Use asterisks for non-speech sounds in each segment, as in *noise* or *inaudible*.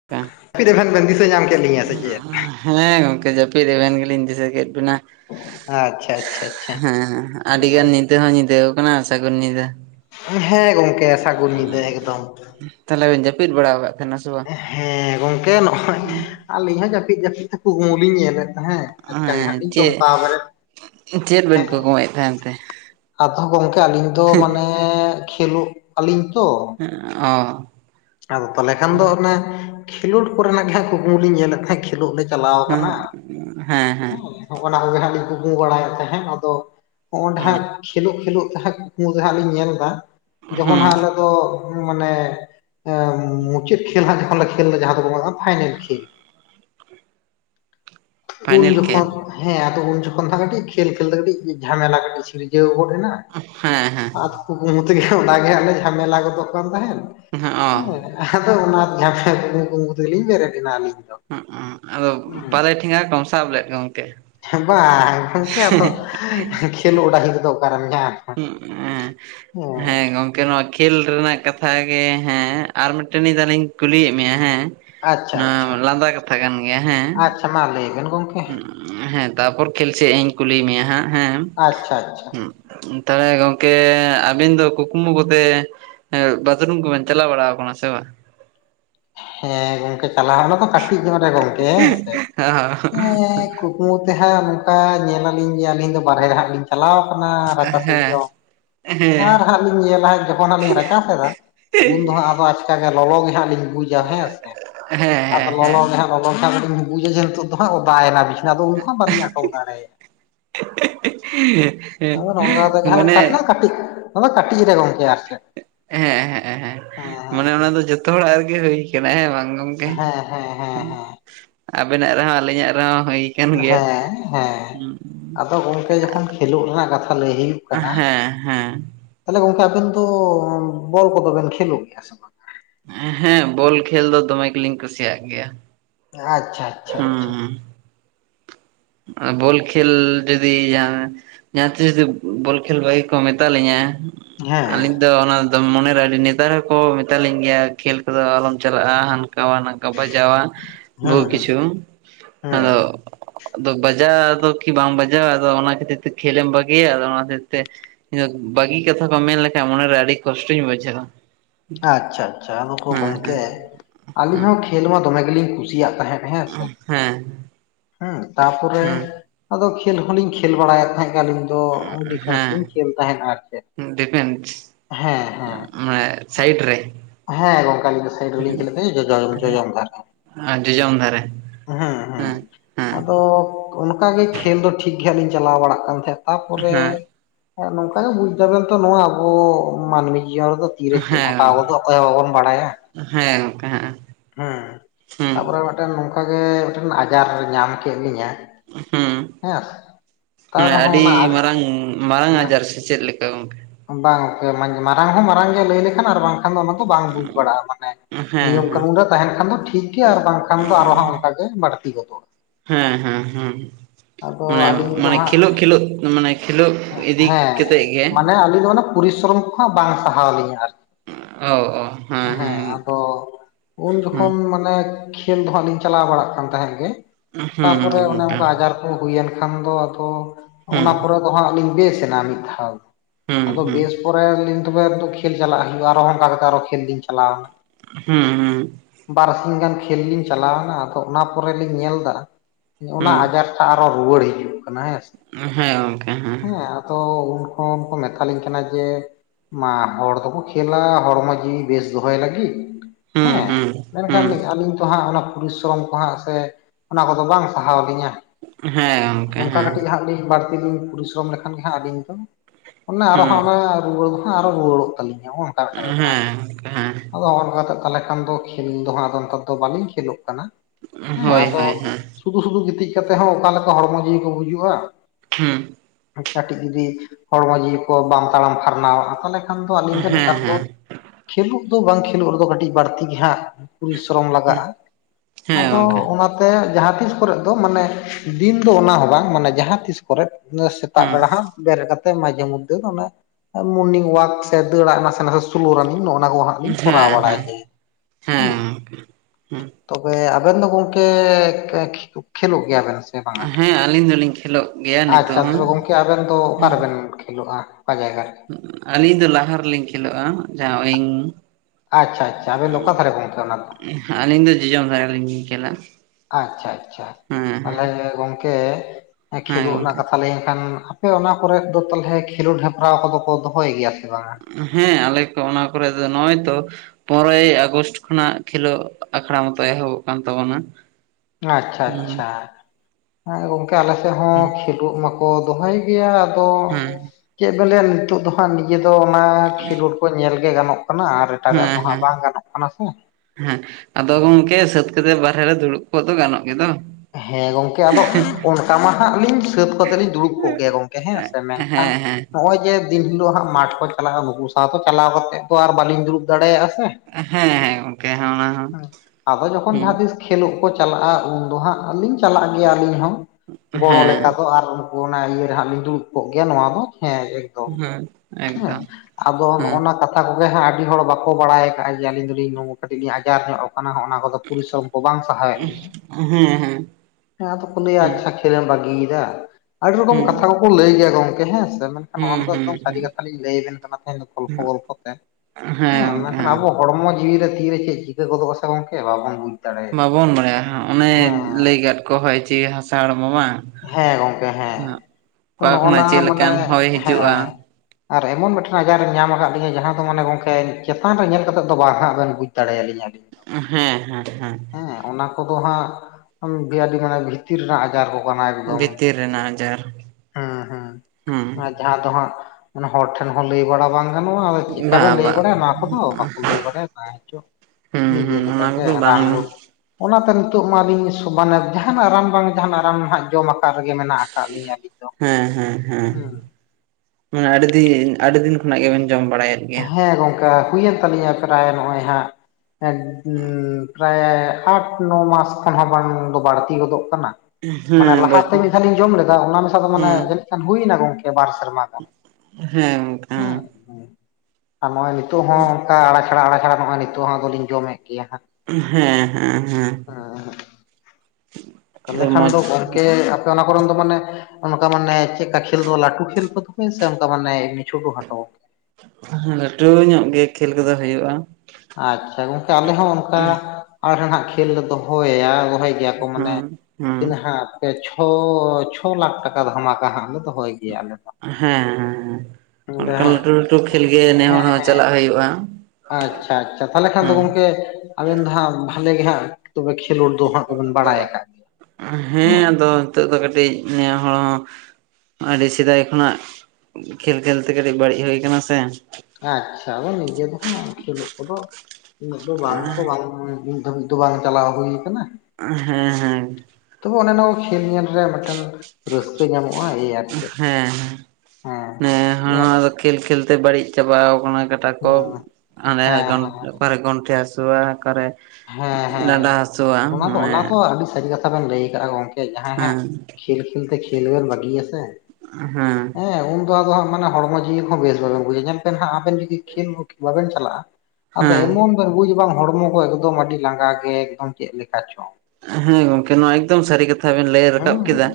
*inaudible* *unintelligible* ᱪᱮᱫ ᱦᱮᱸ ᱜᱚᱝᱠᱮ ᱡᱟᱹᱯᱤᱫ ᱮᱵᱷᱮᱱ ᱜᱮᱞᱤᱧ ᱫᱤᱥᱟᱹ ᱠᱮᱫ ᱵᱤᱱᱟ ᱟᱪᱪᱷᱟ ᱟᱪᱪᱷᱟ ᱟᱪᱪᱷᱟ ᱦᱮᱸ ᱦᱮᱸ ᱟᱹᱰᱤ ᱜᱟᱱ ᱧᱤᱫᱟᱹ ᱦᱚᱸ ᱧᱤᱫᱟᱹ ᱠᱟᱱᱟ ᱥᱟᱹᱜᱩᱱ ᱧᱤᱫᱟᱹ ᱦᱮᱸ ᱦᱮᱸ ᱜᱚᱝᱠᱮ ᱥᱟᱹᱜᱩᱱ ᱧᱤᱫᱟᱹ ᱮᱠᱫᱚᱢ ᱛᱟᱦᱚᱞᱮ ᱵᱤᱱ ᱡᱟᱹᱯᱤᱫ ᱵᱟᱲᱟ ᱟᱠᱟᱫ ᱛᱟᱦᱮᱱᱟ ᱥᱮ ᱵᱟᱝ? ᱦᱮᱸ ᱜᱚᱝᱠᱮ ᱱᱚᱜᱼᱚᱭ ᱟᱞᱤᱧ ᱦᱚᱸ ᱡᱟᱯᱤᱫ ᱡᱟᱯᱤᱫ ᱛᱮ ᱠᱩᱠᱢᱩ ᱞᱤᱧ ᱧᱮᱞᱮᱫ ᱛᱟᱦᱮᱸᱫ ᱟᱪᱠᱟ ᱜᱮ ᱦᱮᱸ ᱦᱟᱜ ᱞᱤᱧ ᱪᱮᱫ ᱪᱚᱢᱠᱟᱣ ᱵᱮᱨᱮᱫ ᱪᱮᱫ ᱵᱮᱱ ᱦᱮᱸ ᱠᱩᱠᱢᱩᱭᱮᱫ ᱛᱟᱦᱮᱱ ᱛᱮ? ᱟᱫᱚ ᱜᱚᱝᱠᱮ ᱟᱹᱞᱤᱧ ᱫᱚ ᱢᱟᱱᱮ ᱠᱷᱮᱞᱳᱜ ᱟᱹᱞᱤᱧ ᱛᱚ ᱚᱻ ᱟᱫᱚ ᱛᱟᱦᱚᱞᱮ ᱠᱷᱟᱱ ᱫᱚ ᱚᱱᱟ ᱠᱷᱮᱞᱳᱰ ᱠᱚᱨᱮᱱᱟᱜ ᱜᱮ ᱦᱟᱜ ᱠᱩᱠᱢᱩ ᱞᱤᱧ ᱧᱮᱞᱮᱫ ᱛᱟᱦᱮᱸᱜ ᱠᱷᱮᱞᱳᱜ ᱞᱟᱜᱤᱜ ᱦᱩᱸ ᱦᱮᱸ ᱦᱮᱸ ᱦᱚᱜᱼᱱᱟ ᱠᱚᱜᱮ ᱦᱟᱸᱜ ᱞᱤᱧ ᱠᱩᱠᱩ ᱵᱟᱲᱟᱭ ᱛᱟᱦᱮᱸᱫ ᱟᱫᱚ ᱚᱰᱮ ᱦᱮᱸ ᱦᱟᱸᱜ ᱠᱷᱮᱞᱳᱜ ᱠᱷᱮᱞᱳᱜ ᱛᱟᱦᱮᱫ ᱠᱩᱠᱢᱩ ᱡᱟᱦᱟ ᱞᱤᱧ ᱧᱮᱞ ᱫᱟ, ᱡᱚᱠᱷᱚᱱ ᱦᱮᱸ ᱦᱟᱜ ᱟᱞᱮ ᱫᱚ ᱢᱟᱱᱮ *inaudible* ᱢᱩᱪᱟᱹᱫ ᱠᱷᱮᱞ ᱦᱟᱸᱜ ᱡᱮᱠᱷᱚᱱ ᱞᱮ ᱠᱷᱮᱞ ᱫᱚ ᱡᱟᱦᱟ ᱠᱚᱫᱚ ᱵᱚᱱ ᱯᱟᱭᱱᱟᱞᱠᱷᱮᱞ ᱩᱱ ᱯᱷᱟᱭᱱᱮᱞ ᱠᱷᱮᱞ ᱡᱚᱠᱷᱚᱱ ᱦᱮᱸ ᱟᱫᱚ ᱩᱱ ᱡᱚᱠᱷᱚᱱ ᱫᱚ ᱦᱟᱸ ᱠᱟᱹᱴᱤᱡ ᱠᱷᱮᱞ ᱠᱷᱮᱞ ᱛᱮ ᱠᱟᱹᱴᱤᱡ ᱡᱷᱟᱢᱮᱞᱟ ᱠᱟᱹᱴᱤᱡ ᱥᱤᱨᱡᱟᱹᱣ ᱜᱚᱫ ᱮᱱᱟ ᱦᱮᱸ ᱦᱮᱸ᱾ ᱟᱫᱚ ᱠᱩᱠᱢᱩ ᱛᱮᱜᱮ ᱚᱸᱱᱟ ᱜᱮ ᱦᱟᱜ ᱞᱮ ᱡᱷᱟᱢᱮᱞᱟ ᱜᱚᱫᱚᱜ ᱠᱟᱱ ᱛᱟᱦᱮᱸᱫ᱾ ᱚ ᱦᱮᱸ ᱟᱫᱚ ᱚᱱᱟ *unintelligible* ᱠᱩᱠᱢᱩ ᱠᱩᱠᱢᱩ ᱛᱮᱜᱮᱞᱤᱧ ᱵᱮᱨᱮᱫ ᱮᱱᱟ ᱟᱹᱞᱤᱧ ᱫᱚ᱾ ᱦᱩᱸᱜ ᱩᱸ ᱟᱫᱚ ᱯᱟᱞᱮ ᱴᱷᱮᱸᱜᱟ ᱠᱚᱢ ᱥᱟᱵ ᱞᱮᱫ ᱜᱚᱝᱠᱮ? ᱵᱟᱝ ᱟ ᱜᱚᱝᱠᱮ ᱟᱫᱚ *unintelligible* ᱠᱷᱮᱞᱳᱜ ᱰᱟᱹᱦᱤ ᱨᱮᱫᱚ ᱚᱠᱟᱨᱮᱢ ᱧᱟᱢᱟ᱾ *unintelligible* ᱦᱮᱸ ᱜᱚᱝᱠᱮ ᱱᱚᱣᱟ᱾ ᱠᱷᱮᱞ ᱨᱮᱱᱟᱜ ᱠᱟᱛᱷᱟ ᱜᱮ ᱦᱮᱸ ᱟᱨ ᱢᱤᱫᱴᱮᱱ ᱫᱟᱞᱤᱧ ᱠᱩᱞᱤᱭᱮᱜ ᱢᱮᱭᱟ ᱦᱮᱸ᱾ ᱟᱪᱪᱷᱟ ᱱᱚᱣᱟ ᱞᱟᱸᱫᱟ ᱠᱟᱛᱷᱟ ᱠᱟᱱ ᱜᱮᱭᱟ ᱦᱮᱸ᱾ ᱛᱟᱦᱟ ᱞᱟᱹᱭ ᱵᱮᱱ ᱜᱚᱝᱠᱮ᱾ ᱦᱮᱸ ᱛᱟᱯᱚᱨ ᱠᱷᱮᱞ ᱥᱮᱫ ᱤᱧ ᱠᱩᱞᱤ ᱢᱮᱭᱟ ᱦᱟᱸᱜ ᱦᱮᱸ᱾ ᱟᱪᱪᱷᱟ ᱟᱪᱪᱷᱟ ᱛᱚᱵᱮ ᱜᱚᱝᱠᱮ ᱟᱹᱵᱤᱱ ᱫᱚ ᱠᱩᱠᱢᱩ ᱠᱚᱛᱮ ᱵᱟᱛᱷᱨᱩᱢ ᱠᱚᱵᱮᱱ ᱪᱟᱞᱟᱣ ᱵᱟᱲᱟᱣ ᱠᱟᱱᱟ ᱥᱮ ᱵᱟᱝ? ᱦᱮᱸ ᱜᱚᱝᱠᱮ ᱪᱟᱞᱟᱜ ᱚᱱᱟ ᱫᱚ ᱠᱟᱹᱴᱤᱡ ᱧᱚᱜ ᱨᱮ ᱜᱚᱝᱠᱮ ᱦᱮᱸᱥᱮ᱾ᱦᱮᱸ ᱦᱮᱸ ᱠᱩᱠ ᱠᱩ ᱛᱮ ᱦᱟᱸᱜ ᱱᱚᱝᱠᱟ ᱧᱮᱞ ᱟᱹᱞᱤᱧ ᱡᱮ ᱟᱹᱞᱤᱧ ᱫᱚ ᱵᱟᱨᱦᱮ ᱦᱟᱸᱜ ᱞᱤᱧ ᱪᱟᱞᱟᱣ ᱠᱟᱱᱟ ᱨᱟᱪᱟ ᱥᱮ ᱡᱚᱝ ᱦᱮᱸ ᱟᱨ ᱦᱟᱸᱜ ᱞᱤᱧ ᱧᱮᱞᱟ ᱡᱚᱠᱷᱚᱱ ᱦᱟᱸᱜ ᱞᱤᱧ ᱨᱟᱪᱟ ᱥᱮᱫᱟ ᱩᱱ ᱫᱚ ᱟᱵᱚ ᱟᱪᱠᱟ ᱜᱮ ᱞᱚᱞᱚ ᱜᱮ ᱦᱟᱸᱜ ᱞᱤᱧ ᱵᱩᱡᱟ ᱦᱮᱸᱥᱮ ᱦᱮᱸ ᱦᱮᱸ ᱟᱫᱚ ᱞᱚᱞᱚ ᱦᱮᱸ ᱜᱮ ᱦᱟᱸᱜ ᱞᱚᱞᱚ ᱜᱮ ᱦᱟᱸᱜ ᱵᱩᱡᱟ ᱡᱮ ᱱᱤᱛᱚᱜ ᱫᱚ ᱦᱟᱸᱜ ᱚᱫᱟᱭᱮᱱᱟ ᱵᱤᱪᱷ ᱟᱫᱚ ᱩᱱ ᱦᱚᱸ ᱵᱟᱹᱞᱤᱧ ᱟᱴᱚᱠ ᱫᱟᱲᱮᱭᱟᱜᱼᱟ᱾ ᱦᱮᱸ ᱟᱫᱚ ᱱᱚᱝᱠᱟ ᱠᱟᱛᱮ ᱜᱮ ᱦᱟᱸᱜ ᱢᱟᱱᱮ ᱠᱟᱹᱴᱱᱟ ᱠᱟ. ᱴᱤᱡ ᱱᱚᱣᱟ ᱫᱚ ᱠᱟᱹᱴᱤᱡ ᱨᱮ ᱜᱚᱝᱠᱮ ᱟᱨ ᱪᱮᱫ ᱦᱮᱸ ᱦᱮᱸ ᱦᱮᱸ ᱢᱟᱱᱮ ᱚᱱᱟ ᱦᱮᱸ ᱫᱚ ᱡᱷᱚᱛᱚ ᱦᱚᱲᱟᱜ ᱨᱮᱜᱮ ᱦᱳᱭ ᱠᱟᱱᱟ ᱦᱮᱸ ᱵᱟᱝ ᱜᱚᱝ᱾ ᱠᱮ ᱦᱮᱸ ᱦᱮᱸ ᱦᱮᱸ ᱦᱮᱸ ᱦᱮᱸ *inaudible* ᱟᱵᱤᱱᱟᱜ ᱨᱮᱦᱚᱸ ᱟᱹᱞᱤᱧᱟᱜ ᱨᱮᱦᱚᱸ ᱦᱳᱭ᱾ ᱦᱮᱸ ᱦᱮᱸ ᱾ᱟᱫᱚ ᱜᱚᱝᱠᱮ ᱡᱚᱠᱷᱚᱱ ᱠᱷᱮᱞᱳᱜ ᱨᱮᱱᱟᱜ ᱠᱟᱛᱷᱟ ᱞᱟᱹᱭ ᱦᱩᱭᱩᱜ ᱦᱮᱸ ᱦᱮᱸ᱾ ᱛᱟᱦᱞᱮ ᱜᱚᱝᱠᱮ ᱟᱵᱮᱱ ᱫᱚ ᱵᱚᱞ ᱠᱚᱫᱚ ᱵᱮᱱ ᱠᱷᱮᱞᱳᱜ ᱜᱮᱭᱟ ᱥᱮ ᱵᱟᱝ? ᱦᱮᱸ ᱵᱚᱞ ᱠᱷᱮᱞ ᱫᱚ ᱫᱚᱢᱮ ᱜᱮᱞᱤᱧ ᱠᱩᱥᱤᱭᱟᱜ ᱜᱮᱭᱟ᱾ ᱟᱪᱪᱷᱟ ᱟᱪᱪᱷᱟ ᱟᱪᱪᱷᱟ᱾ ᱦᱩᱸ ᱵᱚᱞ ᱠᱷᱮᱞ ᱡᱩᱫᱤ ᱧᱟᱢᱮᱱ ᱡᱟᱦᱟᱸ ᱛᱤᱥ ᱡᱩᱫᱤ ᱵᱚᱞ ᱠᱷᱮᱞ ᱵᱟᱹᱜᱤ ᱠᱚ ᱢᱮᱛᱟ ᱞᱤᱧᱟ ᱦᱮᱸ᱾ ᱫᱚ ᱚᱱᱟ ᱫᱚ ᱢᱚᱱᱮ ᱨᱮ ᱟᱹᱰᱤ ᱱᱮᱛᱟᱨ ᱦᱚᱸᱠᱚ ᱢᱮᱛᱟᱞᱤᱧ ᱜᱮᱭᱟ ᱠᱷᱮᱞ ᱠᱚᱫᱚ ᱟᱞᱚᱢ ᱪᱟᱞᱟᱜᱼᱟ᱾ ᱦᱟᱱ ᱠᱟᱣᱟ ᱱᱟᱝᱠᱟ ᱵᱟᱡᱟᱣᱟ ᱦᱩᱸ ᱵᱚᱦᱩ ᱦᱩᱸ ᱠᱤᱪᱷᱩ ᱦᱩᱸ ᱟᱫᱚ ᱟᱫᱚ ᱵᱟᱡᱟᱣ ᱟᱫᱚ ᱠᱤ ᱵᱟᱝ ᱵᱟᱡᱟᱣᱼᱟ ᱟᱫᱚ ᱚᱱᱟ ᱠᱷᱟᱹᱛᱤᱨ ᱛᱮ ᱠᱷᱮᱞ ᱮᱢ ᱵᱟᱹᱜᱤᱭᱟ ᱟᱫᱚ ᱚᱱᱟ ᱠᱷᱟᱹᱛᱤᱨ ᱛᱮ ᱤᱧ ᱫᱚ ᱵᱟᱹᱜᱤ ᱠᱟᱛᱷᱟ ᱠᱚ ᱢᱮᱱ ᱞᱮᱠᱷᱟᱱ ᱢᱚᱱᱮᱨᱮ ᱟᱹᱰᱤ ᱠᱚᱥᱴᱚᱧ ᱵᱩᱡᱷᱟᱹᱣᱟ᱾ ᱟᱪᱪᱷᱟ ᱟᱪᱪᱷᱟ ᱟᱞᱚᱠᱚ ᱦᱮᱸ ᱜᱚᱝᱠᱮ ᱦᱮᱸ ᱟᱹᱞᱤᱧ ᱦᱚᱸ ᱠᱷᱮᱞ ᱢᱟ ᱫᱚᱢᱮ ᱜᱮᱞᱤᱧ ᱠᱩᱥᱤᱭᱟᱜ ᱛᱟᱦᱮᱸᱫ᱾ ᱦᱮᱸ ᱥᱮ, ᱦᱮᱸ ᱦᱩᱸ ᱛᱟᱯᱚᱨᱮ ᱦᱮᱸ ᱟᱫᱚ ᱠᱷᱮᱞ ᱦᱚᱞᱤᱧ ᱠᱷᱮᱞ ᱵᱟᱲᱟᱭᱮᱫ ᱛᱟᱦᱮᱸᱫ ᱜᱮ ᱟᱹᱞᱤᱧ ᱛᱚ ᱩᱰᱤ ᱦᱮᱸ ᱠᱷᱟᱥ ᱞᱤᱧ ᱦᱮᱸ ᱠᱷᱮᱞ ᱛᱟᱸᱦᱮᱫ ᱟᱨ ᱪᱮᱫ ᱰᱤᱯᱷᱮᱱᱥ ᱦᱮᱸ ᱦᱮᱸ᱾ ᱥᱟᱭᱤᱴ ᱨᱮ? ᱦᱮᱸ ᱜᱚᱝᱠᱮ ᱟᱹᱞᱤᱧ ᱫᱚ ᱥᱟᱭᱤᱴ ᱨᱮᱞᱤᱧ ᱠᱷᱮᱞᱮᱫ ᱛᱟᱦᱮᱸ ᱡᱚᱡᱚᱢ ᱡᱚᱡᱚᱢ ᱫᱷᱟᱨᱮ ᱾ ᱟᱸ ᱡᱚᱡᱚᱢ ᱫᱷᱟᱨᱮ᱾ ᱦᱮᱸ ᱦᱮᱸ ᱟᱫᱚ ᱚᱱᱠᱟᱜᱮ ᱠᱷᱮᱞ ᱫᱚ ᱴᱷᱤᱠ ᱜᱮ ᱦᱟᱸᱜ ᱞᱤᱧ ᱪᱟᱞᱟᱣ ᱵᱟᱲᱟᱜ ᱠᱟᱱ ᱛᱟᱦᱮᱸ ᱛᱟᱨᱯᱚᱨᱮ ᱦᱮᱸ ᱦᱮᱸ ᱱᱚᱝᱠᱟ ᱜᱮ ᱵᱩᱡ ᱫᱟᱵᱮᱱ ᱛᱚ ᱱᱚᱣᱟ ᱟᱵᱚ ᱢᱟᱹᱱᱢᱤ ᱡᱤᱭᱚᱱ ᱨᱮᱫᱚ᱾ ᱛᱤᱨᱮ ᱪᱮᱫ ᱦᱮᱸ ᱜᱷᱚᱴᱟᱣ ᱜᱚᱫᱚᱜ ᱚᱠᱚᱭ ᱦᱚᱸ ᱵᱟᱵᱚᱱ ᱵᱟᱲᱟᱭᱟ᱾ ᱦᱮᱸ ᱜᱚᱢᱠᱮ ᱦᱮᱸᱜ ᱮ᱾ ᱦᱮᱸ ᱛᱟᱯᱚᱨᱮ ᱢᱤᱫᱴᱮᱱ ᱱᱚᱝᱠᱟ ᱜᱮ ᱢᱤᱫᱴᱮᱱ ᱟᱡᱟᱨ ᱧᱟᱢ ᱠᱮᱫ ᱞᱤᱧᱟᱹ᱾ ᱦᱮᱸ ᱛᱟᱣ ᱦᱩᱸ ᱨᱮᱦᱚᱸ ᱟᱹᱰᱤ ᱚᱱᱟ ᱢᱟᱨᱟᱝ ᱢᱟᱨᱟᱝ ᱟᱡᱟᱨ ᱥᱮ ᱪᱮᱫ ᱞᱮᱠ *unintelligible* ᱵᱟᱝ ᱜᱚᱢᱠᱮ ᱢᱟᱨᱟᱝ ᱦᱚᱸ ᱢᱟᱨᱟᱝ ᱜᱮᱭᱟ ᱞᱟᱹᱭ ᱞᱮᱠᱷᱟᱱ ᱟᱨ ᱵᱟᱝᱠᱷᱟᱱ ᱚᱱᱟ ᱫᱚ᱾ ᱵᱟᱝ ᱵᱩᱡ ᱵᱟᱲᱟᱜᱼᱟ ᱢᱟᱱᱮ ᱦᱮᱸ ᱱᱤᱭᱚᱢ ᱦᱮᱸ ᱠᱟᱹᱱᱩᱱ ᱨᱮ ᱛᱟᱸᱦᱮᱱ ᱠᱷᱟᱱ ᱫᱚ ᱴᱷᱤᱠ ᱜᱮᱭᱟ ᱟᱨ ᱵᱟᱝᱠᱷᱟᱱ ᱫᱚ ᱟᱨ ᱦᱚᱸ ᱚᱱᱠᱟᱜᱮ, ᱮᱸᱜ ᱵᱟᱲᱛᱤ ᱜᱚᱫᱚᱜᱼᱟ᱾ ᱦᱮᱸ ᱦᱮᱸ ᱦᱮᱸ᱾ ᱟᱫᱚ ᱢᱟᱱᱮ ᱟᱹᱞᱤᱧ ᱫᱚ ᱢᱟᱱᱮ ᱦᱟᱸᱜ ᱠᱷᱮᱞᱳᱜ ᱠᱷᱮᱞᱳᱜ ᱢᱟᱱᱮ ᱠᱷᱮᱞᱳᱜ ᱤᱫᱤ ᱠᱮᱛᱮᱜ ᱦᱮᱸ ᱜᱮ, ᱢᱟᱱᱮ ᱟᱹᱞᱤᱧ ᱫᱚ ᱢᱟᱱᱮ ᱯᱚᱨᱤᱥᱨᱚᱢ ᱠᱚ ᱦᱚᱸ ᱵᱟᱝ ᱥᱟᱦᱟᱣ ᱞᱤᱧᱟ ᱟᱨᱠᱤ, ᱦᱮᱸ ᱟᱫᱚ ᱩᱱ ᱦᱩᱸ ᱡᱚᱠᱷᱚᱱ ᱢᱟᱱᱮ, ᱮ ᱠᱷᱮᱞ ᱫᱚ ᱦᱟᱸᱜ ᱞᱤᱧ ᱪᱟᱞᱟᱣ ᱵᱟᱲᱟᱜ ᱠᱟᱱ ᱛᱟᱦᱮᱸᱫ ᱜᱮ ᱦᱩᱸ ᱛᱟᱯᱚᱨᱮ ᱚᱱᱮ ᱜᱚᱝᱠᱮ ᱚᱱᱠᱟ ᱟᱡᱟᱨ ᱠᱚ ᱦᱩᱭᱮᱱ ᱠᱷᱟᱱ ᱫᱚ ᱟᱫᱚ ᱦᱩᱸ ᱚᱱᱟ ᱯᱚᱨᱮ ᱫᱚ ᱦᱟᱸᱜ ᱞᱤᱧ ᱵᱮᱥᱮᱱᱟ ᱢᱤᱫ ᱫᱷᱟᱣ ᱦᱩᱸ ᱟᱫᱚ ᱦᱩᱸ ᱵᱮᱥ ᱯᱚᱨᱮ ᱞᱤᱧ ᱛᱚᱵᱮ ᱠᱷᱮᱞ ᱪᱟᱞᱟᱜ ᱦᱩᱭᱩᱜᱼᱟ ᱟᱨ ᱚᱱᱠᱟ ᱞᱮᱠᱟ ᱠᱷᱮᱞ ᱞᱤᱧ ᱪᱟᱞᱟᱱᱟ᱾ ᱦᱩᱸ ᱦᱩᱸ᱾ ᱵᱟᱨᱥᱤᱧ ᱜᱟᱱ ᱠᱷᱮᱞ ᱞᱤᱧ ᱪᱟᱞᱟᱣᱱᱟ ᱟᱫᱚ ᱚᱱᱟ ᱯᱚᱨᱮᱞᱤᱧ ᱧᱮᱞ ᱫᱟ ᱚᱱᱟ ᱦᱩᱸ ᱟᱢᱟᱨ, ᱟᱨᱚ ᱨᱩᱣᱟᱹᱲ ᱦᱤᱡᱩᱜ ᱠᱟᱱᱟ ᱦᱮᱸ ᱥᱮ᱾ ᱦᱮᱸ ᱜᱚᱝᱠᱮ ᱦᱮᱸ᱾ ᱛᱚ ᱩᱱᱠᱷᱚᱱᱱ ᱠᱚ ᱢᱮ ᱢᱮᱛᱟᱞᱤᱧ ᱠᱟᱱᱟ ᱡᱮ ᱢᱟ ᱦᱚᱲ ᱫᱚᱵᱚ ᱠᱷᱮᱞᱟ ᱦᱚᱲᱢᱚ ᱡᱤᱣᱤ ᱵᱮᱥ ᱫᱚᱦᱚᱭ ᱞᱟᱹᱜᱤᱫ᱾ ᱦᱩᱸ ᱦᱮᱸ ᱦᱩᱸ ᱦᱩᱸ ᱢᱮᱱᱠᱷᱟᱱ ᱟᱹᱞᱤᱧ, ᱫᱚ ᱦᱟᱸᱜ ᱚᱱᱟ ᱯᱚᱨᱤᱥᱨᱚᱢ ᱠᱚ ᱦᱟᱸᱜ ᱥᱮ ᱚᱱᱟ ᱠᱚᱫᱚ ᱵᱟᱝ ᱥᱟᱦᱟᱣᱞᱤᱧᱟᱹ᱾ ᱦᱮᱸ ᱜᱚᱝᱠᱮ ᱚᱱᱠᱟ ᱦᱮᱸ ᱠᱟᱹᱴᱤᱡ ᱦᱟᱸᱜ ᱵᱟᱹᱲᱛᱤ ᱞᱤᱧ ᱯᱚᱨᱤᱥᱨᱚᱢ ᱞᱮᱠᱷᱟᱱ ᱜᱮ ᱦᱟᱸᱜ ᱟᱹᱞᱤᱧ ᱫᱚ ᱚᱱᱮ ᱟᱨᱚ ᱦᱩᱸ ᱦᱟᱸᱜ ᱚᱱᱮ ᱨᱩᱣᱟᱹ ᱫᱚ ᱦᱟᱸᱜ ᱟᱨᱚ ᱨᱩᱣᱟᱹᱲᱚᱜ ᱛᱟᱞᱤᱧ, ᱦᱮᱸ ᱚᱱᱠᱟ ᱢᱤᱫᱴᱟᱝ ᱵᱮᱯᱟᱨ ᱦᱮᱸ ᱜᱚᱝᱠᱮ ᱦᱮᱸ ᱟᱫᱚ ᱚᱱᱠᱟ ᱠᱟᱛᱮ ᱛᱟᱦᱚᱞᱮ ᱠᱷᱟᱱ ᱫᱚ ᱠᱷᱮ ᱠᱷᱮᱞ ᱫᱚ ᱦᱟᱸᱜ ᱟᱫᱚ ᱱᱮᱛᱟᱨ ᱫᱚ ᱵᱟᱹᱞᱤᱧ ᱠᱷᱮᱞᱳᱜ ᱠᱟᱱᱟ ᱦᱳᱭ ᱦᱮᱸ ᱦᱳᱭ ᱟᱫᱚ, ᱥᱩᱫᱩ ᱥᱩᱫᱩ ᱜᱤᱛᱤᱡ ᱠᱟᱛᱮ ᱦᱚᱸ ᱚᱠᱟ ᱞᱮᱠᱟ ᱦᱚᱲᱢᱚ ᱡᱤᱣᱤ ᱠᱚ ᱵᱩᱡᱩᱜᱼᱟ᱾ ᱦᱩᱸ᱾ ᱠᱟᱹᱴᱤᱡ ᱡᱩᱫᱤ ᱦᱚᱲᱢᱚ ᱡᱤᱣᱤ ᱠᱚ ᱵᱟᱢ ᱛᱟᱲᱟᱢ ᱯᱷᱟᱨᱱᱟ ᱱᱟᱣᱟᱜᱼᱟ ᱛᱟᱦᱚᱞᱮ, ᱠᱷᱟᱱ ᱫᱚ ᱟᱹᱞᱤᱧ ᱫᱚ ᱱᱮᱛᱟᱨ ᱦᱮᱸ ᱫᱚ ᱦᱮᱸ ᱠᱷᱮᱞᱳᱜ ᱫᱚ ᱵᱟᱝ ᱠᱷᱮᱞᱳᱜ ᱨᱮᱫᱚ ᱠᱟᱹᱴᱤᱡ ᱵᱟᱹᱲᱛᱤ ᱜᱮ ᱦᱟᱸᱜ ᱯᱚᱨᱤᱥᱨᱚᱢ ᱞᱟᱜᱟᱜᱼᱟ᱾ ᱦᱮᱸ ᱟᱫᱚ ᱜᱚᱝᱠᱮ ᱚᱱᱟ ᱛᱮ ᱡᱟᱦᱟᱸ ᱛᱤᱥ ᱠᱚᱨᱮ ᱫᱚ ᱢᱟᱱᱮ ᱫᱤᱱ ᱫᱚ ᱚᱱᱟ ᱦᱚᱸ ᱵᱟᱝ ᱢᱟᱱᱮ ᱡᱟᱦᱟᱸ ᱛᱤᱥ ᱠᱚᱨᱮᱫ ᱮᱸᱜ ᱥᱮᱛᱟᱜ ᱦᱩᱸ ᱵᱮᱲᱟ ᱦᱟᱸᱜ ᱵᱮᱨᱮᱫ ᱠᱟᱛᱮ ᱢᱟᱡᱷᱮ ᱢᱚᱫ ᱫᱷᱮ ᱚᱱᱮ ᱢᱚᱨᱱᱤᱝ ᱚᱣᱟᱠ ᱥᱮ ᱫᱟᱹᱲᱟᱜ ᱱᱟᱥᱮ ᱦᱩᱥ ᱥᱳᱞᱳ ᱨᱟᱱᱤᱝ, ᱚᱱᱟ ᱠᱚ ᱦᱟᱸᱜ ᱞᱤᱧ ᱠᱚᱨᱟᱣ ᱦᱮᱸ ᱵᱟᱲᱟᱭ ᱦᱮᱸ ᱜᱮᱭᱟ ᱦᱮᱸ ᱦᱩᱸ᱾ ᱜᱚᱝᱠᱮ ᱦᱩᱸ ᱛᱚᱵᱮ ᱟᱵᱮᱱ ᱫᱚ ᱜᱚᱝᱠᱮ ᱠᱷᱮᱞᱳᱜ ᱜᱮᱭᱟᱵᱮᱱ ᱥᱮ? ᱥᱮ ᱵᱟᱝᱟ ᱦᱮᱸ ᱟᱹᱞᱤᱧ ᱫᱚᱞᱤᱧ ᱠᱷᱮᱞᱳᱜ ᱜᱮᱭᱟ ᱱᱤᱛᱚᱜ ᱟᱪᱪᱷᱟ ᱦᱚᱸ ᱛᱚᱵᱮ ᱜᱚᱝᱠᱮ ᱟᱵᱮᱱ ᱫᱚ ᱚᱠᱟ ᱨᱮᱵᱮᱱ ᱠᱷᱮᱞᱳᱜᱼᱟ ᱚᱠᱟ ᱡᱟᱭᱜᱟ ᱨᱮ? ᱟᱹᱞᱤᱧ ᱫᱚ ᱞᱟᱦᱟ ᱨᱮᱞᱤᱧ ᱠᱷᱮᱞᱳᱜᱼᱟ ᱡᱟᱦᱟᱸ ᱩᱭᱤᱝ ᱟᱪᱪᱷᱟ ᱟᱪᱪᱷᱟ ᱟᱵᱮᱱ ᱫᱚ ᱚᱠᱟ ᱫᱷᱟᱨᱮ ᱵᱮᱱ ᱛᱟᱦᱮᱱᱟ? ᱟᱹᱞᱤᱧ ᱫᱚ ᱡᱚᱡᱚᱢ ᱫᱷᱟᱨᱮ ᱞᱤᱧ ᱠᱷᱮᱞᱟ ᱟᱪᱪᱷᱟ ᱟᱪᱪᱷᱟ ᱦᱮᱸ ᱦᱮᱸ ᱛᱟᱦᱚᱞᱮ ᱜᱚᱝᱠᱮ, ᱜᱚᱢᱠᱮ ᱦᱮᱸ ᱠᱷᱮᱞᱳᱜ ᱨᱮᱱᱟᱜ ᱜᱚᱝᱠᱮ ᱠᱟᱛᱷᱟ ᱞᱟᱹᱭ ᱮᱱᱠᱷᱟᱱ ᱦᱮ ᱚᱱᱟ ᱠᱚᱨᱮ ᱫᱚ ᱛᱟᱞᱚᱞᱮ ᱠᱷᱮᱞᱳᱰ ᱦᱮᱯᱨᱟᱣ ᱠᱚᱫᱚ ᱠᱚ ᱫᱚᱦᱚᱭ ᱜᱮᱭᱟ ᱥᱮ ᱵᱟᱝᱟ᱾ ᱦᱮᱸ ᱟᱞᱮ ᱠᱚ ᱚᱱᱟ ᱠᱚᱨᱮ ᱫᱚ ᱱᱚᱜ-ᱚᱭ ᱛᱚ᱾ ᱯᱚᱱᱨᱚᱭ ᱟᱜᱚᱥᱴ ᱠᱷᱚᱱᱟᱜ ᱠᱷᱮᱞᱳᱜ ᱟᱠᱷᱲᱟ ᱢᱚᱛᱚ ᱮᱦᱚᱵᱚᱜ ᱠᱟᱱ ᱛᱟᱵᱚᱱᱟ᱾ ᱟᱪᱪᱷᱟ ᱦᱩᱸ ᱟᱪᱪᱷᱟ ᱜᱚᱝᱠᱮ ᱟᱞᱮᱥᱮᱫ ᱦᱚᱸ ᱦᱩᱸ ᱠᱷᱮᱞᱳᱜ ᱢᱟᱠᱚ᱾ ᱫᱚᱦᱚᱭ ᱜᱮᱭᱟ ᱟᱫᱚ ᱦᱮᱸ ᱪᱮᱫ ᱵᱮᱱ ᱞᱟᱹᱭᱟ ᱱᱤᱛᱚᱜ ᱫᱚ ᱦᱟᱸᱜ ᱱᱤᱡᱮ ᱫᱚ ᱚᱱᱟ ᱠᱷᱮᱞᱳᱰ ᱠᱚ ᱧᱮᱞ ᱜᱮ ᱜᱟᱱᱚᱜ ᱠᱟᱱᱟ ᱟᱨ ᱮᱴᱟᱜᱟᱜ ᱦᱮᱸ ᱫᱚ ᱦᱟᱸᱜ ᱦᱮᱸ ᱵᱟᱝ ᱜᱟᱱᱚᱜ ᱠᱟᱱᱟ ᱥᱮᱼᱼ ᱦᱮᱸ ᱟᱫᱚ ᱜᱚᱝᱠᱮ ᱥᱟᱹᱛ ᱠᱟᱛᱮᱜ ᱵᱟᱨᱦᱮ ᱨᱮ ᱫᱩᱲᱩᱵ ᱠᱚᱜ ᱫᱚ ᱜᱟᱱᱚᱜ ᱜᱮᱫᱚ᱾ ᱦᱮᱸ ᱜᱚᱢᱠᱮ ᱟᱫᱚ ᱚᱱᱠᱟ ᱢᱟ ᱦᱟᱸᱜ ᱞᱤᱧ ᱥᱟᱹᱛ ᱠᱟᱛᱮᱫ ᱞᱤᱧ ᱫᱩᱲᱩᱵ ᱠᱚᱜ ᱜᱮᱭᱟ ᱜᱚᱢᱠᱮ ᱦᱮᱸ ᱥᱮ ᱢᱮᱱᱠᱷᱟᱱᱼᱼ ᱱᱚᱜᱚᱭ ᱡᱮ ᱫᱤᱱ ᱦᱤᱞᱳᱜ ᱢᱟᱴᱷ ᱠᱚ ᱪᱟᱞᱟᱜ-ᱟ ᱱᱩᱠᱩ ᱥᱟᱶᱛᱮ ᱪᱟᱞᱟᱣ ᱠᱟᱛᱮᱜ ᱛᱚ ᱟᱨ ᱵᱟᱝᱞᱤᱧ ᱫᱩᱲᱩᱵ ᱫᱟᱲᱮᱭᱟᱜ-ᱟ ᱥᱮ ᱦᱮᱸ ᱜᱚᱝᱠᱮ ᱦᱚᱸ ᱚᱱᱟ ᱦᱚᱸ, ᱟᱫᱚ ᱡᱚᱠᱷᱚᱱ ᱦᱮᱸ ᱡᱟᱦᱟᱸ ᱛᱤᱥ ᱠᱷᱮᱞᱳᱜ ᱠᱚ ᱪᱟᱞᱟᱜ-ᱟ ᱩᱱ ᱫᱚ ᱦᱟᱸᱜ ᱞᱤᱧ ᱪᱟᱞᱟᱜ ᱜᱮᱭᱟ ᱟᱹᱞᱤᱧ ᱦᱚᱸ ᱜᱚᱲᱚ ᱞᱮᱠᱟ ᱦᱮᱸ ᱫᱚ ᱟᱨ ᱚᱱᱟ ᱤᱭᱟᱹ ᱨᱮ ᱦᱟᱸᱜ ᱞᱤᱧ ᱫᱩᱲᱩᱵ ᱠᱚᱜ ᱜᱮᱭᱟ ᱱᱚᱣᱟ ᱫᱚ ᱦᱮᱸ᱾ ᱮᱠᱫᱚᱢ ᱦᱮᱸ ᱦᱮᱸ ᱮᱠᱫᱚᱢ ᱟᱫᱚ ᱦᱩᱸ᱾ ᱱᱚᱜᱼᱱᱟ ᱠᱟᱛᱷᱟ ᱠᱚᱜᱮ ᱦᱟᱸᱜ ᱟᱹᱰᱤ ᱦᱚᱲ ᱵᱟᱠᱚ ᱵᱟᱲᱟᱭ ᱟᱠᱟᱫᱟ ᱡᱮ ᱟᱹᱞᱤᱧ ᱫᱚᱞᱤᱧ ᱠᱟᱹᱴᱤᱡ ᱞᱤᱧ ᱟᱡᱟᱨ ᱧᱚᱜ ᱠᱟᱱᱟᱜ ᱚᱱᱟ ᱠᱚᱫᱚ ᱯᱚᱨᱤᱥᱨᱚᱢ ᱠᱚ ᱵᱟᱝ ᱥᱟᱦᱟᱭᱮᱫ ᱞᱤᱧᱟ᱾ ᱦᱮᱸ ᱦᱮᱸ ᱦᱮᱸ ᱟᱫᱚ ᱠᱚ ᱞᱟᱹᱭᱟ ᱦᱩᱸ ᱟᱪᱪᱷᱟ ᱠᱷᱮᱞᱢ ᱵᱟᱹᱜᱤᱭᱮᱫᱟ, ᱟᱹᱰᱤ ᱨᱚᱠᱚᱢ ᱠᱟᱛᱷᱟ ᱦᱩᱸ ᱠᱚᱠᱚ ᱞᱟᱹᱭ ᱜᱮᱭᱟ ᱜᱚᱝᱠᱮ ᱦᱮᱸ ᱥᱮ ᱢᱟᱱᱮ ᱦᱩᱸ ᱱᱚᱜ ᱫᱚ ᱮᱠᱚᱢ ᱥᱟᱹᱨᱤ ᱦᱩᱸ ᱠᱟᱛᱷᱟ ᱞᱤᱧ ᱞᱟᱹᱭ ᱟᱵᱤᱱ ᱠᱟᱱᱟ ᱫᱚ ᱜᱚᱞᱯᱚ ᱜᱚᱞᱯᱷᱚ ᱛᱮ ᱦᱮᱸ ᱢᱮᱱᱠᱷᱟᱱ ᱟᱵᱚ ᱦᱚᱲᱢᱚ ᱡᱤᱣᱤ ᱨᱮ ᱛᱤᱨᱮ ᱪᱮᱫ ᱪᱤᱠᱟᱹ ᱜᱚᱫᱚᱜ ᱟ ᱥᱮ ᱜᱚᱝᱠᱮ ᱵᱟᱵᱚᱱ ᱵᱩᱡ ᱵᱟᱵᱚᱱ ᱵᱟᱲᱟᱭᱟ ᱚᱱᱮ ᱞᱟᱹᱭ ᱟᱠᱟᱫ ᱠᱚ ᱦᱚᱭ ᱡᱤᱣᱤ ᱦᱟᱥᱟ ᱦᱚᱲᱢᱚ ᱵᱟᱝ᱾ ᱦᱮᱸ ᱜᱚᱝᱠᱮ ᱦᱮᱸ ᱛᱚ ᱚᱠᱟ ᱱᱚᱜᱼᱱᱟ ᱠᱷᱚᱱᱟᱜ ᱪᱮᱫ ᱢᱟᱱᱮ ᱞᱮᱠᱟᱱ ᱦᱚᱭ ᱦᱮᱸ ᱦᱤᱡᱩᱜᱼᱟ ᱟᱨ ᱮᱢᱚᱱ ᱢᱤᱫᱴᱮᱱ ᱟᱡᱟᱨ ᱮ ᱧᱟᱢ ᱟᱠᱟᱫᱤᱧᱟᱹ ᱡᱟᱸᱦᱟᱸ ᱫᱚ ᱢᱟᱱᱮ ᱜᱚᱝᱠᱮ ᱪᱮᱛᱟᱱ ᱨᱮ ᱧᱮᱞ ᱠᱟᱛᱮᱫ ᱫᱚ ᱵᱟᱝ ᱦᱟᱜ ᱵᱮᱱ ᱵᱩᱡᱽ ᱫᱟᱲᱮᱭᱟᱞᱤᱧᱟ᱾ ᱟᱹᱞᱤᱧ ᱫᱚ ᱦᱮᱸ ᱦᱮᱸ ᱦᱮᱸ᱾ ᱚᱱᱟ ᱠᱚᱫᱚ ᱦᱟᱸᱜ ᱢᱟᱱᱮ ᱵᱷᱤᱛᱤᱨ ᱨᱮᱱᱟᱜ ᱟᱡᱟᱨ ᱠᱚ ᱠᱟᱱᱟ ᱮᱠᱫᱚᱢ ᱵᱷᱤᱛᱤᱨ ᱨᱮᱱᱟᱜ ᱟᱡᱟᱨ ᱦᱩᱸ ᱦᱩᱸ *inaudible* ᱡᱟᱦᱟᱸ ᱫᱚ ᱦᱟᱸᱜ ᱩᱱᱟ ᱦᱚᱲ ᱴᱷᱮᱱ ᱦᱚᱸ ᱞᱟᱹᱭ ᱵᱟᱲᱟ ᱵᱟᱝ ᱾ ᱜᱟᱱᱚᱜᱼᱟ ᱟᱫᱚ ᱵᱟ ᱪᱮᱠᱟᱵᱮᱱ ᱞᱟᱹᱭ ᱵᱟ ᱵᱟᱲᱟᱭᱟ ᱚᱱᱟ ᱠᱚᱫᱚ ᱵᱟᱠᱚ ᱞᱟᱹᱭ ᱵᱟᱲᱟᱭᱟ ᱛᱟᱸᱦᱮᱪᱚ ᱾ ᱦᱩᱸ ᱱᱤᱡᱮ ᱦᱩᱸ ᱞᱮᱠᱟ ᱚᱱᱟ ᱜᱮ ᱠᱚᱫᱚ ᱵᱟᱝ ᱨᱟᱱ *inaudible* ᱚᱱᱟᱛᱮ ᱱᱤᱛᱚᱜ ᱢᱟ ᱟᱹᱞᱤᱧ ᱥᱩᱢᱟᱱᱟᱫ ᱡᱟᱦᱟᱱᱟᱜ ᱨᱟᱱ ᱵᱟᱝ ᱡᱟᱦᱟᱱᱟᱜ ᱨᱟᱱ ᱦᱟᱸᱜ ᱡᱚᱢ ᱟᱠᱟᱜ ᱨᱮᱜᱮ ᱢᱮᱱᱟᱜ ᱟ ᱾ ᱦᱮᱸ ᱦᱮᱸ ᱦᱮᱸ ᱾ ᱢᱟᱱᱮ ᱟᱹᱰᱤ ᱫᱤ ᱟᱹᱰᱤ ᱫᱤᱱ ᱠᱷᱚᱱᱟᱜ ᱜᱮᱵᱮᱱ ᱡᱚᱢ ᱵᱟᱲᱟᱭᱮᱫ ᱾ ᱦᱮᱸ ᱜᱚᱝᱠᱮ ᱦᱩᱭᱮᱱ ᱛᱟᱞᱤᱧᱟ ᱯᱨᱟᱭ ᱱᱚᱜᱼᱚᱭ ᱦᱟᱸᱜ *inaudible* ᱯᱨᱟᱭ ᱟᱴ ᱱᱚ ᱢᱟᱥ ᱠᱷᱚᱱ ᱦᱚᱸ ᱵᱟᱝ ᱫᱚ ᱵᱟᱹᱲᱛᱤ ᱜᱚᱫᱚᱜ ᱠᱟᱱᱟ ᱾ ᱢᱟᱱᱮ ᱦᱮᱸ ᱵᱟᱡ ᱞᱟᱦᱟᱛᱮ ᱢᱤᱫ ᱫᱷᱟᱣ ᱞᱤᱧ ᱡᱚᱢ ᱞᱮᱫᱟ ᱚᱱᱟ ᱢᱮᱥᱟ ᱫᱚ ᱢᱟᱱᱮ ᱦᱮᱸ ᱡᱟᱹᱱᱤᱡ ᱠᱷᱟᱱ ᱦᱩᱭᱱᱟ ᱜᱚᱢᱠᱮ ᱵᱟᱨ ᱥᱮᱨᱢᱟ ᱜᱟᱱ ᱾ ᱦᱮᱸ ᱚᱝᱠᱟ ᱟᱨ ᱱᱚᱜᱼᱚᱭ ᱱᱤᱛᱚᱜ ᱦᱚᱸ ᱚᱱᱠᱟ ᱟᱲᱟ ᱪᱷᱟᱲᱟ ᱟᱲᱟ ᱪᱷᱟᱲᱟ ᱱᱚᱜᱼᱚᱭ ᱱᱤᱛᱚᱜ ᱦᱚᱸ ᱟᱫᱚᱞᱤᱧ ᱡᱚᱢᱮᱫ ᱜᱮᱭᱟ ᱦᱟᱸᱜ ᱾ ᱦᱮᱸ ᱦᱮᱸ ᱦᱮᱸ *inaudible* ᱛᱟᱞᱮ ᱠᱷᱟᱱ ᱢᱚᱡᱽ ᱫᱚ ᱜᱚᱝᱠᱮ ᱟᱯᱮ ᱚᱱᱟ ᱠᱚᱨᱮᱱ ᱫᱚ ᱢᱟᱱᱮ ᱚᱱᱠᱟ ᱢᱟᱱᱮ ᱪᱮᱜᱠᱟ ᱠᱷᱮᱞ ᱫᱚ ᱞᱟᱹᱴᱩ ᱠᱷᱮᱞ *unintelligible* ᱥᱮ ᱚᱱᱠᱟ ᱢᱟᱱᱮ ᱮᱢᱱᱤ ᱪᱷᱳᱴᱳ ᱠᱷᱟᱴᱚ? ᱦᱮᱸ ᱞᱟᱹᱴᱩ ᱧᱚᱜ ᱜᱮ ᱠᱷᱮᱞ ᱠᱚᱫᱚ ᱦᱩᱭᱩᱜᱼᱟ ᱾ ᱟᱪᱪᱷᱟ ᱜᱚᱝᱠᱮ ᱟᱞᱮ ᱦᱚᱸ ᱚᱱᱠᱟ ᱟ ᱨᱮᱱᱟᱜ ᱠᱷᱮᱞ ᱞᱮ ᱫᱚᱦᱚᱭᱟ ᱨᱚᱦᱚᱭ ᱾ ᱜᱮᱭᱟ ᱠᱚ ᱢᱟᱱᱮ ᱦᱮᱸ ᱦᱮᱸ ᱛᱤᱱᱦᱟᱛ ᱾ ᱮ ᱪᱷᱚ ᱪᱷᱚ ᱞᱟᱠᱷ ᱴᱟᱠᱟ ᱫᱷᱟᱢᱟᱠᱟ ᱦᱟᱸᱜ ᱞᱮ ᱫᱚᱦᱚᱭ ᱜᱮᱭᱟ ᱟᱞᱮ ᱾ ᱦᱮᱸᱻ ᱚᱱᱠᱟᱱ ᱦᱟᱸᱜ ᱞᱟᱹᱴᱩ ᱞᱟᱹᱴᱩ ᱠᱷᱮᱞ ᱜᱮ ᱱᱮ ᱦᱚᱲ ᱦᱮᱸ ᱦᱚᱸ ᱦᱮᱸ ᱪᱟᱞᱟᱜ ᱦᱩᱭᱩᱜ-ᱟ᱾ ᱟᱪᱪᱷᱟ ᱟᱪᱪᱷᱟ ᱛᱟᱦᱚᱞᱮ ᱠᱷᱟᱱ ᱫᱚ ᱜᱚᱝᱠᱮ ᱟᱵᱮᱱ ᱫᱚ ᱦᱟᱸᱜ ᱵᱷᱟᱞᱮ ᱜᱮ ᱦᱟᱸᱜ ᱛᱚᱵᱮ ᱠᱷᱮᱞᱳᱰ ᱫᱚ ᱦᱟᱸᱜ ᱵᱚᱱ ᱵᱟᱲᱟᱭ ᱟᱠᱟᱫ ᱜᱮᱭᱟ ᱦᱮᱸ, ᱛᱳᱜ ᱫᱚ ᱠᱟᱹᱴᱤᱡ ᱱᱮ ᱦᱚᱲ ᱦᱚᱸ ᱟᱹᱰᱤ ᱥᱮᱫᱟᱭ ᱠᱷᱚᱱᱟᱜ ᱠᱷᱮᱞ ᱠᱷᱮᱞ ᱛᱮ ᱠᱟᱹᱴᱤᱡ ᱵᱟᱹᱲᱤᱡ ᱦᱩᱭ ᱠᱟᱱᱟ ᱥᱮ, ᱟᱪᱪᱷᱟ ᱟᱫᱚ ᱱᱤᱡᱮ ᱫᱚ ᱦᱟᱸᱜ ᱠᱷᱸᱮᱞᱳᱜ ᱠᱚᱫᱚ ᱩᱱᱟᱹᱜ ᱫᱚ ᱵᱟᱝ ᱠᱚ ᱵᱟᱝ ᱱᱤᱛ ᱫᱷᱟᱹᱵᱤᱡ ᱫᱚ ᱵᱟᱝ ᱪᱟᱞᱟᱣ ᱦᱩᱭ ᱠᱟᱱᱟ, ᱦᱮᱸ ᱦᱮᱸ ᱛᱚᱵᱮ ᱚᱱᱮ ᱚᱱᱟ ᱠᱚ ᱠᱷᱮᱞ ᱧᱮᱞ ᱨᱮᱭᱟᱜ ᱢᱮᱫᱴᱮᱱ ᱨᱟᱹᱥ ᱠᱟᱹ ᱧᱟᱢᱚᱜ-ᱟ ᱮᱭ ᱟᱨ ᱪᱮᱫ ᱦᱮᱸ ᱦᱮᱸ ᱦᱮᱸ ᱦᱚᱲᱢᱚ ᱧᱮᱞ ᱫᱚ ᱠᱷᱮᱞ ᱠᱷᱮᱞ ᱛᱮ ᱵᱟᱹᱲᱤᱡ ᱪᱟᱵᱟᱣ ᱠᱟᱱᱟ ᱠᱟ ᱴᱟ ᱠᱚ ᱦᱟᱱᱮ ᱦᱮᱸ ᱜᱚᱱ ᱦᱮᱸ ᱚᱠᱟᱨᱮ ᱜᱚᱱᱴᱷᱮ ᱦᱟᱥᱩᱣᱟ ᱚᱠᱟᱨᱮ ᱦᱮᱸ ᱦᱮᱸ ᱰᱟᱸᱰᱟ ᱦᱟᱹᱥᱩᱣᱟ ᱚᱱᱟ ᱫᱚ ᱢᱟᱱᱮ ᱚᱱᱟ ᱫᱚ ᱟᱹᱰᱤ ᱥᱟᱹᱨᱤ ᱠᱟᱛᱷᱟ ᱛᱟ ᱵᱮᱱ ᱞᱟᱹᱭ ᱠᱟᱜ-ᱟ ᱜᱚᱝᱠᱮ ᱡᱟᱦᱟᱸᱭ ᱦᱟᱸᱜ ᱦᱮᱸ ᱠᱷᱮᱞ ᱠᱷᱮᱞ ᱛᱮ ᱠᱷᱮᱞ ᱵᱮᱱ ᱵᱟᱹᱜᱤᱭᱟ ᱥᱮ ᱦᱮᱸ ᱦᱮᱸ ᱩᱱᱫᱚ ᱟᱫᱚ ᱦᱟᱸᱜ ᱢᱟᱱᱮ ᱦᱚᱲᱢᱚ ᱡᱤᱣᱤ ᱠᱚᱦᱚᱸ ᱵᱮᱥ ᱵᱟᱵᱮᱱ ᱵᱩᱡᱟ ᱧᱮᱞ ᱵᱮᱱ ᱦᱟᱸᱜ ᱟᱵᱮᱱ ᱡᱩᱫᱤ ᱠᱷᱮᱞ ᱵᱟᱵᱮᱱ ᱪᱟᱞᱟᱜ-ᱟ ᱟᱫᱚ ᱦᱮᱸ ᱮᱢᱚᱱ ᱵᱮᱱ ᱵᱩᱡᱟ ᱵᱟᱝ ᱦᱚᱲᱢᱚ ᱠᱚ ᱮᱠᱫᱚᱢ ᱟᱹᱰᱤ ᱞᱟᱸᱜᱟ ᱜᱮ ᱮᱠᱫᱚᱢ ᱪᱮᱫ ᱞᱮᱠᱟ ᱪᱚᱝ᱾ ᱦᱮᱸ ᱜᱚᱝᱠᱮ ᱱᱚᱣᱟ ᱮᱠᱫᱚᱢ ᱥᱟᱹᱨᱤ ᱠᱟᱛᱷᱟ ᱵᱮᱱ ᱞᱟᱹᱭ ᱦᱮᱸ ᱨᱟᱠᱟᱵ ᱠᱮᱫᱟ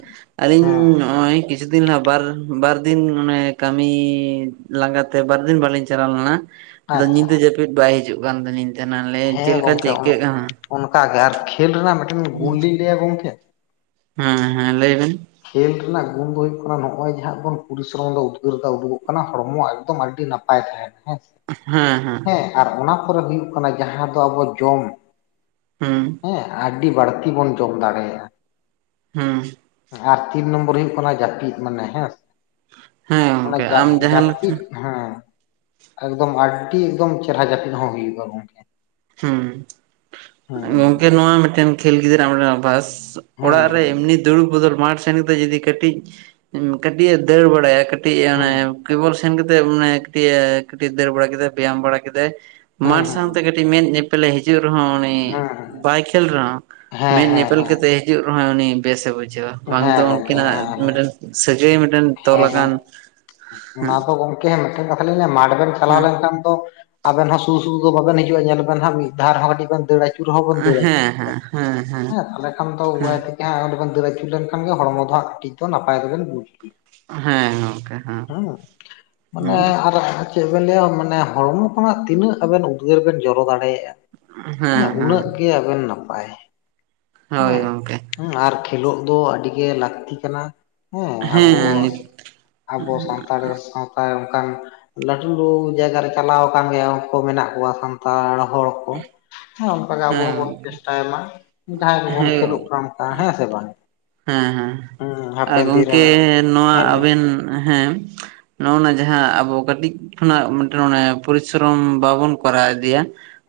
ᱟᱹᱞᱤᱧ ᱦᱮᱸ ᱱᱚᱜ ᱚᱭ ᱠᱤᱪᱷᱩ ᱫᱤᱱ ᱱᱟᱜ ᱵᱟᱨ ᱵᱟᱨ ᱫᱤᱱ ᱚᱱᱮ ᱠᱟᱹᱢᱤ ᱞᱟᱸᱜᱟ ᱛᱮ ᱵᱟᱨ ᱫᱤᱱ ᱵᱟᱞᱤᱧ ᱪᱟᱞᱟᱣ ᱞᱮᱱᱟ ᱟᱫᱚ ᱟᱪᱪᱷᱟ ᱧᱤᱫᱟᱹ ᱡᱟᱹᱯᱤᱫ ᱵᱟᱭ ᱦᱟᱹᱡᱩᱜ ᱠᱟᱱ ᱛᱟᱞᱤᱧ ᱛᱮᱦᱮᱱᱟ ᱞᱮᱭᱟ ᱦᱮᱸ ᱪᱮᱞᱠᱟ ᱜᱚᱝᱠᱮ ᱪᱤᱠᱟᱹᱜ ᱠᱟᱱᱟ, ᱚᱱᱠᱟ ᱜᱮ ᱟᱨ ᱠᱷᱮᱞ ᱨᱮᱱᱟᱜ ᱢᱮᱫᱴᱮᱱ ᱜᱩᱱᱞᱤᱧ ᱞᱮᱭᱟ ᱜᱚᱝᱠᱮ? ᱦᱮᱸ ᱦᱮᱸ ᱞᱟᱹᱭᱵᱮᱱ᱾ ᱠᱷᱹᱮᱞ ᱨᱮᱱᱟᱜ ᱜᱩᱱ ᱫᱚ ᱦᱩᱭᱩᱜ ᱠᱟᱱᱟ ᱱᱚᱜ ᱚᱭ ᱡᱟᱦᱟᱸ ᱵᱚᱱ ᱯᱚᱨᱤᱥᱨᱚᱢ ᱫᱟ ᱩᱫᱽᱜᱟᱹᱨ ᱫᱟᱜ ᱩᱰᱩᱜᱚᱜ ᱠᱟᱱᱟ ᱦᱚᱲᱢᱚ ᱮᱠᱫᱚᱢ ᱟᱹᱰᱤ ᱱᱟ ᱯᱟᱭ ᱛᱟᱦᱮᱱᱟ ᱦᱮᱸᱥᱮ᱾ ᱦᱮᱸ ᱦᱮᱸ ᱦᱮᱸ ᱟᱨ ᱚᱱᱟ ᱯᱚᱨᱮ ᱦᱩᱭᱩᱜ ᱠᱟᱱᱟ ᱡᱟᱦᱟᱸ ᱫᱚ ᱟᱵᱚ ᱡᱚᱢ, ᱦᱩᱸ ᱦᱮᱸ ᱟᱹᱰᱤ ᱵᱟᱹᱲᱛᱤ ᱵᱚᱱ ᱡᱚᱢ ᱫᱟᱲᱮᱭᱟᱜ-ᱟ᱾ ᱦᱩᱸ ᱟᱨ ᱛᱤᱱ ᱱᱚᱢᱵᱚᱨ ᱦᱩᱭᱩᱜ ᱠᱟᱱᱟ ᱡᱟᱯᱤᱫ ᱢᱟᱱᱮ ᱦᱮᱸᱥ ᱦᱮᱸ ᱚᱱᱟ ᱜᱚᱝᱠᱮ ᱡᱟᱯ ᱟᱢ ᱡᱟᱦᱟᱸ ᱞᱮᱠᱟ ᱡᱟᱯᱤᱫ ᱦᱮᱸ ᱮᱠᱫᱚᱢ ᱟᱹᱰᱰᱤ ᱮᱠᱫᱚᱢ ᱪᱮᱨᱦᱟ ᱡᱟᱹᱯᱤᱫ ᱦᱚᱸ ᱦᱩᱭᱩᱜ-ᱟ ᱜᱚᱝᱠᱮ᱾ ᱦᱩᱸ ᱦᱮᱸ ᱜᱚᱝᱠᱮ ᱱᱚᱣᱟ ᱢᱮᱜᱴᱮᱱ ᱠᱷᱮᱞ ᱜᱤᱫᱽᱨᱟᱹᱣᱟᱜ ᱢᱮᱜᱴᱮᱱ ᱚᱵᱷᱟᱥ ᱦᱮᱸ ᱚᱲᱟᱜ ᱨᱮ ᱮᱢᱱᱤ ᱫᱩᱲᱩᱵ ᱵᱚᱫᱚᱞ ᱢᱟᱴᱷ ᱥᱮᱱ ᱠᱟᱛᱮᱜ ᱡᱩᱫᱤ ᱠᱟᱹᱴᱤᱡ ᱠᱟᱹᱴᱤᱡ ᱮ ᱫᱟᱹᱲ ᱵᱟᱲᱟᱭᱟ ᱠᱟᱹᱴ ᱴᱤᱜ ᱦᱮᱸ ᱚᱱᱮ ᱠᱮᱵᱚᱞ ᱥᱮᱱ ᱠᱟᱛᱮᱜ ᱢᱟᱱᱮ ᱠᱟᱹᱴᱤᱡ ᱮ ᱠᱟᱹᱴᱤᱡ ᱫᱟᱹᱲ ᱵᱟᱲᱟ ᱠᱮᱫᱟᱭ ᱵᱮᱭᱟᱢ ᱵᱟᱲᱟ ᱠᱮᱫᱟᱭ ᱦᱮᱸ ᱢᱟᱴ ᱦᱮᱸ ᱥᱟᱶᱛᱮ ᱠᱟᱹᱴᱤᱡ ᱢᱮᱫ ᱧᱮᱯᱮᱞᱮ ᱦᱤᱡᱩᱜ ᱨᱮᱦᱚᱸ ᱩᱱᱤ ᱦᱮᱸ ᱦᱮᱸ ᱵᱟᱭ ᱠᱷᱮᱞ ᱨᱮᱦᱚᱸ ᱦᱮᱸ ᱢᱮᱫ ᱧᱮᱯᱮᱞ ᱦᱮᱸ ᱠᱟᱛᱮ ᱦᱤᱡᱩᱜ ᱨᱮᱦᱚᱸᱭ ᱩᱱᱤ ᱵᱮᱥᱮ ᱵᱩᱡ ᱡᱷᱟᱹᱣᱟ ᱵᱟᱝ ᱫᱚ ᱦᱮᱸ ᱜᱚᱝᱠᱮ ᱩᱱᱠᱤᱱᱟᱜ ᱦᱮᱸ ᱢᱮᱫᱴᱮᱱ ᱥᱟᱹᱜᱟᱹᱭ ᱢᱮᱫᱴᱮᱱ ᱛᱚᱞ ᱦᱮᱸ ᱟᱠᱟᱱ ᱜᱚᱝᱠᱮ ᱚᱱᱟ ᱫᱚ ᱜᱚᱝᱠᱮ ᱢᱮᱜᱴᱮᱱ ᱠᱟᱛᱷᱟ ᱞᱤᱧ ᱞᱟᱹᱭᱟ ᱢᱟᱴᱷ ᱵᱮᱱ ᱪᱟᱞᱟᱣ ᱦᱮᱸ ᱞᱮᱱᱠᱷᱟᱱ ᱫᱚ ᱟᱵᱮᱱ ᱦᱚᱸ ᱥᱩᱫᱩ ᱥᱩᱫᱩ ᱫᱚ ᱵᱟᱵᱮᱱ ᱦᱤᱡᱩᱜ-ᱟ ᱧᱮᱞ ᱵᱮᱱ ᱦᱟᱸᱜ ᱢᱤᱜ ᱫᱷᱟᱣ ᱨᱮᱦᱚᱸ ᱠᱟᱹᱴᱤᱡ ᱵᱮᱱ ᱫᱟᱹᱲ ᱟᱹᱪᱩ ᱪᱩ ᱨᱮᱦᱚᱸ ᱵᱮᱱ ᱫᱟᱹᱲ ᱟᱹᱪᱩᱨᱚᱜ ᱜᱮᱭᱟ ᱦᱮᱸ ᱛᱟᱦᱞᱮ ᱠᱷᱟᱱ ᱛᱚ ᱩᱣᱟᱹᱭ ᱦᱮᱸ ᱜᱮᱦᱟᱸᱜ ᱚᱸᱰᱮᱵᱮᱱ ᱫᱟᱹᱨ ᱟᱹᱪᱩᱨ ᱞᱮᱱᱠᱷᱟᱱ ᱜᱮ ᱦᱚᱲᱢᱚ ᱫᱚ ᱦᱟᱸᱜ ᱠᱟᱹᱴᱤᱡ ᱫᱚ ᱱᱟᱯᱟᱭ ᱫᱚᱵᱮᱱ ᱵᱩᱡ ᱜᱮᱭᱟ᱾ ᱦᱮᱸ ᱜᱚᱝᱠᱮ ᱦᱮᱸ ᱦᱩᱸ ᱢᱟᱱᱮ ᱦᱮᱸ ᱟᱨ ᱪᱮᱜ ᱵᱮᱱ ᱞᱟᱹᱭᱟ ᱢᱟᱱᱮ ᱦᱚᱲᱢᱚ ᱠᱷᱚᱱᱟᱜ ᱛᱤᱱᱟᱹᱜ ᱟᱵᱮᱱ ᱩᱫᱽᱜᱟᱹᱨ ᱵᱮᱱ ᱡᱚᱨᱚ ᱫᱟᱲᱮᱭᱟᱜ-ᱟ ᱦᱮᱸ ᱩᱱᱟᱹᱜ ᱜᱮ ᱟᱵᱮᱱ ᱱᱟᱯᱟᱭ ᱦᱳᱭ ᱦᱮᱸ ᱜᱚᱝᱠᱮ ᱦᱩᱸ ᱟᱨ ᱠᱷᱮᱞᱳᱜ ᱫᱚ ᱟᱹᱰᱤ ᱜᱮ ᱞᱟᱹᱠᱛᱤ ᱠᱟᱱᱟ ᱦᱮᱸ ᱟᱵᱚ ᱦᱮᱸ ᱱᱤᱛ ᱟᱵᱚ ᱥᱟᱱᱛᱟᱲ ᱥᱟᱶ ᱛᱟ ᱚᱱᱠᱟᱱ ᱞᱟᱹᱴᱩ ᱡᱟᱭᱜᱟᱨᱮ ᱪᱟᱞᱟᱣ ᱟᱠᱟᱱ ᱜᱮᱭᱟ ᱳᱝᱠᱳ ᱢᱮᱱᱟᱜ ᱠᱚᱣᱟ ᱥᱟᱱᱛᱟᱲ ᱦᱚᱲ᱾ ᱠᱚ ᱦᱮᱸ ᱚᱱᱠᱟ ᱜᱮ ᱟᱵᱚ ᱦᱮᱸ ᱦᱚᱸᱵᱚᱱ ᱪᱮᱥᱴᱟᱭ ᱢᱟ ᱡᱟᱦᱟᱸᱭ ᱠᱚᱵᱚᱱ ᱠᱷᱮᱞᱳᱜ ᱠᱟᱱᱛᱟ ᱦᱮᱸ ᱥᱮ ᱵᱟᱝ᱾ ᱦᱩᱸ ᱦᱩᱸ ᱦᱮᱸ ᱟᱨ ᱦᱟᱯᱮᱱ ᱫᱤᱱ ᱨᱮ ᱜᱚᱝᱠᱮ ᱱᱚᱣᱟ ᱦᱮᱸ ᱟᱵᱮᱱ ᱦᱮᱸᱼᱼ ᱱᱚᱜᱼᱱᱟ ᱡᱟᱦᱟᱸ ᱟᱵᱚ ᱠᱟᱹᱴᱤᱡ ᱠᱷᱚᱱᱟᱜ ᱢᱤᱫᱴᱮᱱ ᱚᱱᱮ ᱯᱚᱨᱤᱥᱨᱚᱢ ᱵᱟᱵᱚᱱ ᱠᱚᱨᱟᱣ ᱤᱫᱤᱭᱟᱼᱼ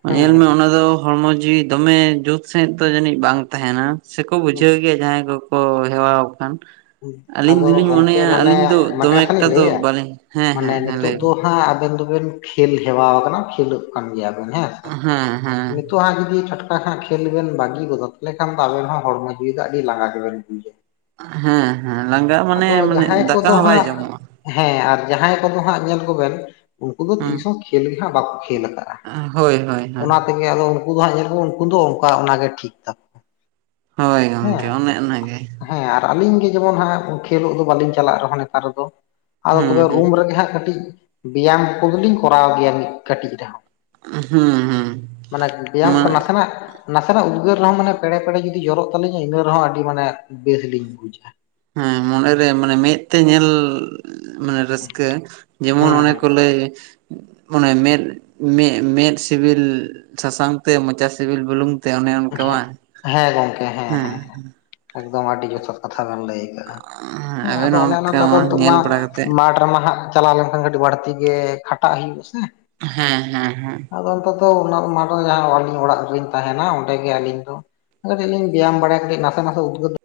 ᱦᱮᱸ ᱧᱮᱞᱢᱮ ᱚᱱᱟ ᱫᱚ ᱦᱚᱲᱢᱚ ᱡᱤᱣᱤ ᱫᱚᱢᱮ ᱡᱩᱛ ᱥᱟᱺᱦᱤᱡ ᱫᱚ ᱡᱟᱹᱱᱤᱡ ᱵᱟᱝ ᱛᱟᱦᱮᱱᱟ ᱾ ᱥᱮᱠᱚ ᱵᱩᱡᱷᱟᱹᱣ ᱜᱮᱭᱟ ᱡᱟᱦᱟᱸᱭ ᱠᱚᱠᱚ ᱦᱮᱣᱟᱣ ᱠᱟᱱ᱾ ᱟᱹᱞᱤᱧ ᱟᱫᱚ ᱫᱩᱞᱤᱧ ᱜᱚᱝᱠᱮ ᱢᱚᱱᱮᱭᱟ ᱢᱟᱱᱮ ᱟᱹᱞᱤᱧ ᱫᱚ ᱢᱤᱫᱴᱮᱱ ᱫᱚᱢᱮ ᱠᱟᱛᱷᱟ ᱮᱠᱴᱟ ᱞᱤᱧ ᱫᱚ ᱵᱟᱹᱞᱤᱧ ᱦᱮᱸ ᱦᱮᱸ ᱦᱮᱸ ᱞᱟᱹᱭ ᱵᱤᱱ ᱱᱟ ᱟᱵᱮᱱ ᱫᱚᱵᱮᱱ ᱠᱷᱮᱞ ᱦᱮᱣᱟᱣ ᱠᱟᱱᱟ ᱠᱷᱮᱞᱳᱜ ᱠᱟᱱ ᱜᱮᱭᱟᱵᱮᱱ ᱦᱮᱸ ᱥᱮ ᱦᱮᱸ ᱦᱮᱸ ᱱᱤᱛ ᱦᱮᱛᱚᱜ ᱦᱟᱸᱜ ᱡᱩᱫᱤ ᱪᱷᱟᱴᱠᱟ ᱠᱷᱟᱸᱜ ᱠᱷᱮᱞ ᱵᱮᱱ ᱵᱟᱹᱜᱤ ᱜᱚᱫᱟ ᱛᱟᱦᱚᱞᱮ ᱠᱷᱟᱱ ᱫᱚ ᱟᱵᱮᱱ ᱦᱚᱸ ᱦᱚᱲᱢᱚ ᱡᱤᱣᱤ ᱫᱚ ᱟᱹᱰᱤ ᱞᱟᱸᱜᱟ ᱜᱮᱵᱮᱱ ᱵᱩᱡᱟ᱾ ᱦᱮᱸ ᱦᱮᱸ ᱞᱟᱸᱜᱟ ᱢᱟᱱᱮ ᱟᱫᱚ ᱢᱟᱱᱮ ᱡᱟᱦᱟᱸᱭ ᱫᱟᱠᱟ ᱠᱚᱫᱚ ᱦᱚᱸ ᱵᱟᱭ ᱦᱟᱸᱜ ᱡᱚᱢᱚᱜᱼᱟ ᱾ ᱦᱮᱸ ᱟᱨ ᱡᱟᱦᱟᱸᱭ ᱠᱚᱫᱚ ᱦᱟᱸᱜ ᱧᱮᱞ ᱠᱚᱵᱮᱱ ᱩᱝᱠᱩ ᱫᱚ ᱛᱤᱥᱦᱚᱸ ᱠᱷᱮᱞ ᱜᱮ ᱦᱟᱸᱜ ᱵᱟᱠᱚ ᱠᱷᱮᱞ ᱠᱟᱜᱼᱟ᱾ ᱟ ᱦᱳᱭ ᱦᱳᱭ ᱦᱳᱭ᱾ ᱦᱳᱭ, ᱟᱫᱚ ᱩᱱᱠᱩ ᱫᱚ ᱦᱟᱸᱜ ᱧᱮᱞ ᱠᱚᱢ ᱩᱝᱠᱩ ᱫᱚ ᱚᱝᱠᱟ ᱚᱱᱟᱜᱮ ᱴᱷᱤᱠ ᱛᱟᱠᱚ᱾ ᱦᱳᱭ ᱦᱮᱸ ᱜᱚᱝᱠᱮ ᱚᱱᱮ ᱚᱱᱟᱜᱮ᱾ ᱦᱮᱸ ᱟᱨ ᱟᱹᱞᱤᱧ ᱜᱮ ᱡᱮᱢᱚᱱ ᱦᱟᱸᱜ ᱠᱷᱮᱞᱳᱜ ᱫᱚ ᱵᱟᱹᱞᱤᱧ ᱪᱟᱞᱟᱜ ᱨᱮᱦᱚᱸ ᱱᱮᱛᱟᱨ ᱫᱚ ᱾ ᱟᱫᱚ ᱛᱚᱵᱮ ᱦᱩᱸ ᱨᱩᱢ ᱦᱩᱸ ᱨᱮᱜᱮ ᱦᱟᱸᱜ ᱠᱟᱹᱴᱤᱡ ᱵᱮᱭᱟᱢ ᱠᱚᱫᱚᱞᱤᱧ ᱠᱚᱨᱟᱣ ᱜᱮᱭᱟᱞᱤᱧ ᱠᱟᱹᱴᱤᱡ ᱨᱮᱦᱚᱸ ᱾ ᱦᱩᱸ ᱦᱩᱸ ᱢᱟᱱᱮ ᱵᱮᱭᱟᱢ ᱠᱚ ᱢᱟᱱᱮ ᱱᱟᱥᱮᱱᱟᱜᱼᱼ ᱱᱟᱥᱮᱱᱟᱜ ᱩᱫᱽᱜᱟᱹᱨ ᱨᱮᱦᱚᱸ ᱢᱟᱱᱮ ᱯᱮᱲᱮ ᱯᱮᱲᱮ ᱡᱩᱫᱤ ᱡᱚᱨᱚᱜ ᱛᱟᱹᱞᱤᱧᱟ ᱤᱱᱟᱹ ᱨᱮᱦᱚᱸ ᱟᱹᱰᱤ ᱢᱟᱱᱮ ᱵᱮᱥ ᱞᱤᱧ ᱵᱩᱡᱟ ᱾ ᱦᱩᱸ ᱢᱚᱱᱮᱨᱮ ᱢᱟᱱᱮ ᱢᱮᱫ ᱛᱮ ᱧᱮᱞᱼᱼ ᱢᱟᱱᱮ ᱨᱟᱹᱥᱠᱟᱹ ᱡᱮᱢᱚᱱ ᱦᱩᱸ ᱚᱱᱮ ᱠᱚ ᱦᱩᱸ ᱞᱟᱹᱭᱼᱼ ᱚᱱᱮ ᱢᱮᱫ ᱢᱮᱜ ᱢᱮᱫ ᱥᱤᱵᱤᱞ ᱥᱟᱥᱟᱝ ᱛᱮ ᱢᱚᱪᱟ ᱥᱤᱵᱤᱞ ᱵᱩᱞᱩᱝᱼᱼ ᱦᱮᱸ ᱜᱚᱝᱠᱮ ᱦᱮᱸ ᱦᱮᱸ ᱦᱮᱸ ᱮᱠᱫᱚᱢ ᱟᱹᱰᱤ ᱡᱚᱛᱷᱟᱛ ᱠᱟᱛᱷᱟ ᱵᱮᱱ ᱞᱟᱹᱭ ᱠᱟᱜᱼᱟ ᱾ ᱦᱮᱸ ᱟᱵᱮᱱ ᱟᱫᱚ ᱦᱚᱸ ᱚᱱᱮ ᱚᱱᱟ ᱚᱱᱠᱟ ᱛᱮᱫᱚ ᱱᱤᱛᱳᱜ ᱢᱟ ᱧᱮᱞ ᱵᱟᱲᱟ ᱠᱟᱛᱮᱫ ᱢᱟᱴᱷ ᱨᱮᱢᱟ ᱦᱟᱸᱜᱼᱼ ᱪᱟᱞᱟᱣ ᱞᱮᱱᱠᱷᱟᱱ ᱠᱟᱹᱴᱤᱡ ᱵᱟᱲᱛᱤ ᱜᱮ ᱠᱷᱟᱴᱟᱜ ᱦᱩᱭᱩᱜ-ᱟ ᱥᱮᱼᱼ ᱦᱮᱸ ᱦᱮᱸ ᱦᱮᱸ᱾ ᱟᱫᱚ ᱚᱱᱛᱚ ᱛᱚ ᱩᱱᱟᱹᱜ ᱢᱟᱨᱮ ᱡᱟᱦᱟᱸ ᱟᱹᱞᱤᱧ ᱚᱲᱟᱜ ᱨᱮᱞᱤᱧ ᱛᱟᱦᱮᱸᱱᱟ ᱚᱱᱼᱼ ᱜᱮ ᱟᱹᱞᱤᱧ ᱫᱚ ᱠᱟᱹᱴᱤᱡ ᱞᱤᱧ ᱵᱮᱭᱟᱢ ᱵᱟᱲᱟᱭᱟ ᱠᱟᱹᱴᱤᱡ ᱱᱟᱥᱮ ᱱᱟᱥᱮ ᱩᱫᱽᱜᱟᱹᱨᱼᱼ